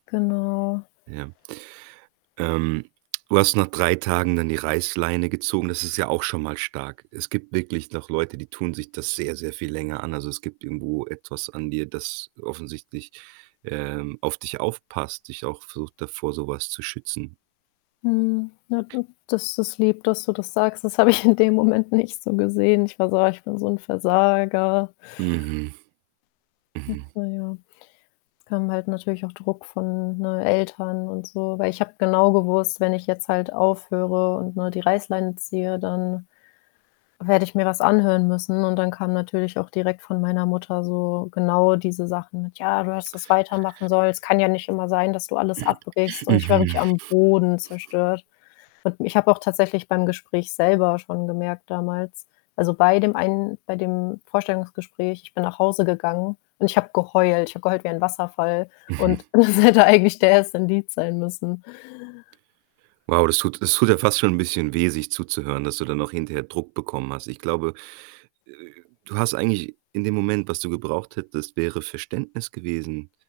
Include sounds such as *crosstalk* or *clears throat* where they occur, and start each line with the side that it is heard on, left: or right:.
left: Genau.
right: Ja. Ähm, du hast nach 3 Tagen dann die Reißleine gezogen, das ist ja auch schon mal stark. Es gibt wirklich noch Leute, die tun sich das sehr, sehr viel länger an, also es gibt irgendwo etwas an dir, das offensichtlich, ähm, auf dich aufpasst, dich auch versucht da vor so was zu schützen.
left: Mhm. Na, hm, das ist lieb, dass du das sagst, das habe ich in dem Moment nicht so gesehen. Ich war so: „Ah, ich bin so 'n Versager.”
right: Mhm.
left: Hm,
right: Mhm.
left: naja. Es kam halt natürlich auch Druck von, ne, Eltern und so, weil ich habe genau gewusst, wenn ich jetzt halt aufhöre und, ne, die Reißleine ziehe, dann werde ich mir was anhören müssen, und dann kam natürlich auch direkt von meiner Mutter so genau diese Sachen mit: „Ja, du hast das weitermachen sollen, es kann ja nicht immer sein, dass du alles abbrichst”,
right: *clears throat*
left: und ich war
right: Mhm.
left: wirklich am Boden zerstört. Hat mi ich habe auch tatsächlich beim Gespräch selber schon gemerkt damals, also bei dem einen bei dem Vorstellungsgespräch, ich bin nach Hause gegangen, und ich habe geheult, ich habe geheult wie ein Wasserfall
right: Mhm
left: und das hätte eigentlich der 1. Indiz sein müssen.
right: Wow, das tut das tut ja fast schon bisschen weh, sich zuzuhören, dass du dann noch hinterher Druck bekommen hast. Ich glaube, äh äh äh, du hast eigentlich in dem Moment, was du gebraucht hättest, wäre Verständnis gewesen.